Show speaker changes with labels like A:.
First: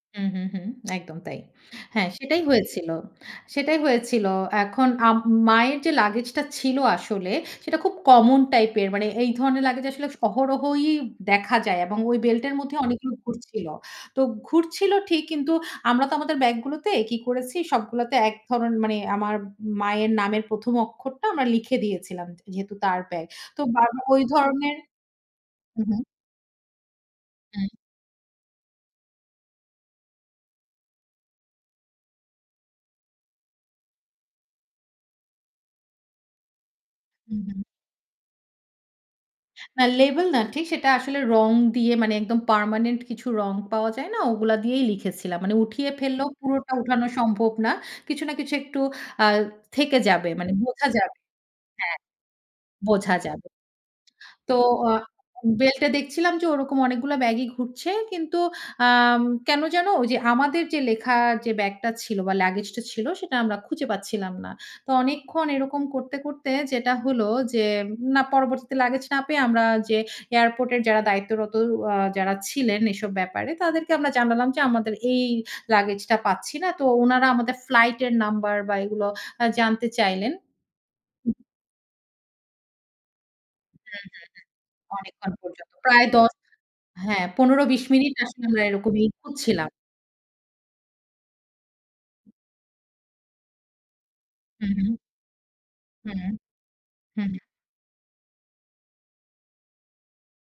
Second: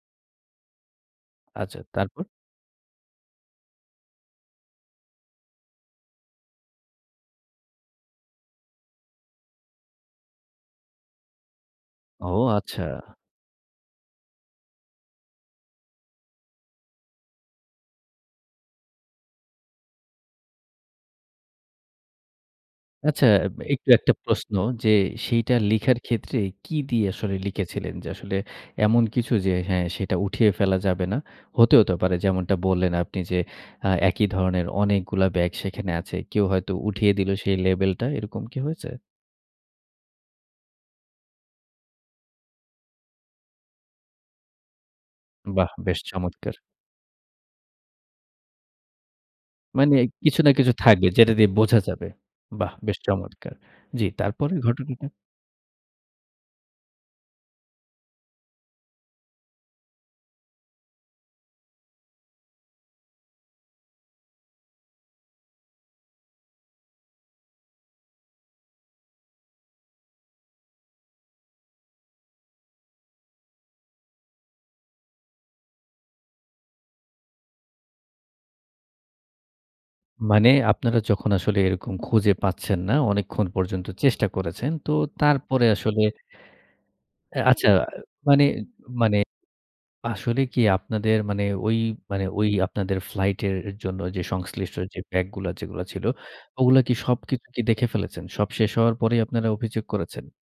A: হু, হু, হু। একদম তাই।
B: আচ্ছা
A: হ্যাঁ,
B: তারপর?
A: সেটাই হয়েছিল। সেটাই হয়েছিল। এখন আম মায়ের যে লাগেজটা ছিল আসলে সেটা খুব কমন টাইপ এর। মানে এই ধরনের লাগেজ আসলে অহরহই দেখা যায় এবং ওই
B: ও
A: বেল্ট এর মধ্যে
B: আচ্ছা।
A: অনেকগুলো ঘুরছিল। তো ঘুরছিল ঠিক কিন্তু আমরা তো আমাদের ব্যাগ গুলোতে কি করেছি সবগুলাতে এক ধরনের মানে আমার মায়ের নামের ১ম, অক্ষরটা আমরা লিখে দিয়েছিলাম যেহেতু তার
B: আচ্ছা
A: ব্যাগ।
B: আ
A: তো
B: একটু
A: বারবার
B: একটা
A: ওই
B: প্রশ্ন
A: ধরনের
B: যে সেইটা
A: হু, হু।
B: লিখার ক্ষেত্রে কি দিয়ে আসলে
A: হুম।
B: লিখেছিলেন? যে আসলে এমন কিছু যে হ্যাঁ, সেটা উঠিয়ে ফেলা যাবে না। হতেও তো পারে যেমনটা বললেন, আপনি যে আ একই ধরনের অনেকগুলা ব্যাগ সেখানে আছে। কেউ হয়তো উঠিয়ে দিলো
A: হুম,
B: সেই
A: হুম।
B: লেভেলটা এরকম কি হয়েছে?
A: না লেভেল না ঠিক সেটা আসলে রং দিয়ে মানে একদম পার্মানেন্ট কিছু রং পাওয়া যায় না ওগুলা দিয়েই লিখেছিলাম। মানে
B: বাহ!
A: উঠিয়ে
B: বেশ
A: ফেললেও
B: চমৎকার!
A: পুরোটা উঠানো সম্ভব না। কিছু না কিছু একটু আ
B: মানে
A: থেকে যাবে
B: কিছু
A: মানে
B: না কিছু
A: বোঝা
B: থাকবে
A: যাবে।
B: যেটা দিয়ে বোঝা
A: হ্যাঁ,
B: যাবে। বাহ! বেশ
A: বোঝা যাবে।
B: চমৎকার! জি।
A: তো
B: তারপরের
A: আ
B: ঘটনাটা?
A: বেল্ট এ দেখছিলাম যে ওরকম অনেকগুলা ব্যাগই ঘুরছে। কিন্তু আম কেন জানো ওইযে আমাদের যে লেখা যে ব্যাগটা ছিল বা লাগেজটা ছিল সেটা আমরা খুঁজে পাচ্ছিলাম না। তো অনেকক্ষণ এরকম করতে, করতে যেটা হলো যে না পরবর্তীতে লাগেজ না পেয়ে আমরা যে এয়ারপোর্ট এর যারা দায়িত্বরত আ যারা ছিলেন এসব ব্যাপারে তাদেরকে আমরা জানালাম যে আমাদের এই লাগেজটা পাচ্ছি না। তো উনারা আমাদের ফ্লাইটের নাম্বার বা এগুলো আ জানতে চাইলেন।
B: মানে আপনারা
A: হু,
B: যখন
A: হু,
B: আসলে এরকম খুঁজে পাচ্ছেন না, অনেকক্ষণ পর্যন্ত
A: হু, হু।
B: চেষ্টা করেছেন। তো
A: অনেকক্ষণ
B: তারপরে
A: পর্যন্ত
B: আসলে।
A: প্রায়, ১০ হ্যাঁ,
B: এ আচ্ছা অ্যা
A: ১৫-২০ মিনিট
B: মানে,
A: আসলে আমরা এরকমই
B: মানে
A: খুঁজছিলাম।
B: আসলে কি আপনাদের মানে ওই মানে ওই আপনাদের ফ্লাইট এর জন্য যে
A: হু,
B: সংশ্লিষ্ট
A: হু।
B: যে ব্যাগ গুলা যেগুলা ছিল
A: হুম,
B: ওগুলা কি
A: হু, হু।
B: সবকিছু কি দেখে ফেলেছেন? সব শেষ হওয়ার পরেই আপনারা অভিযোগ করেছেন?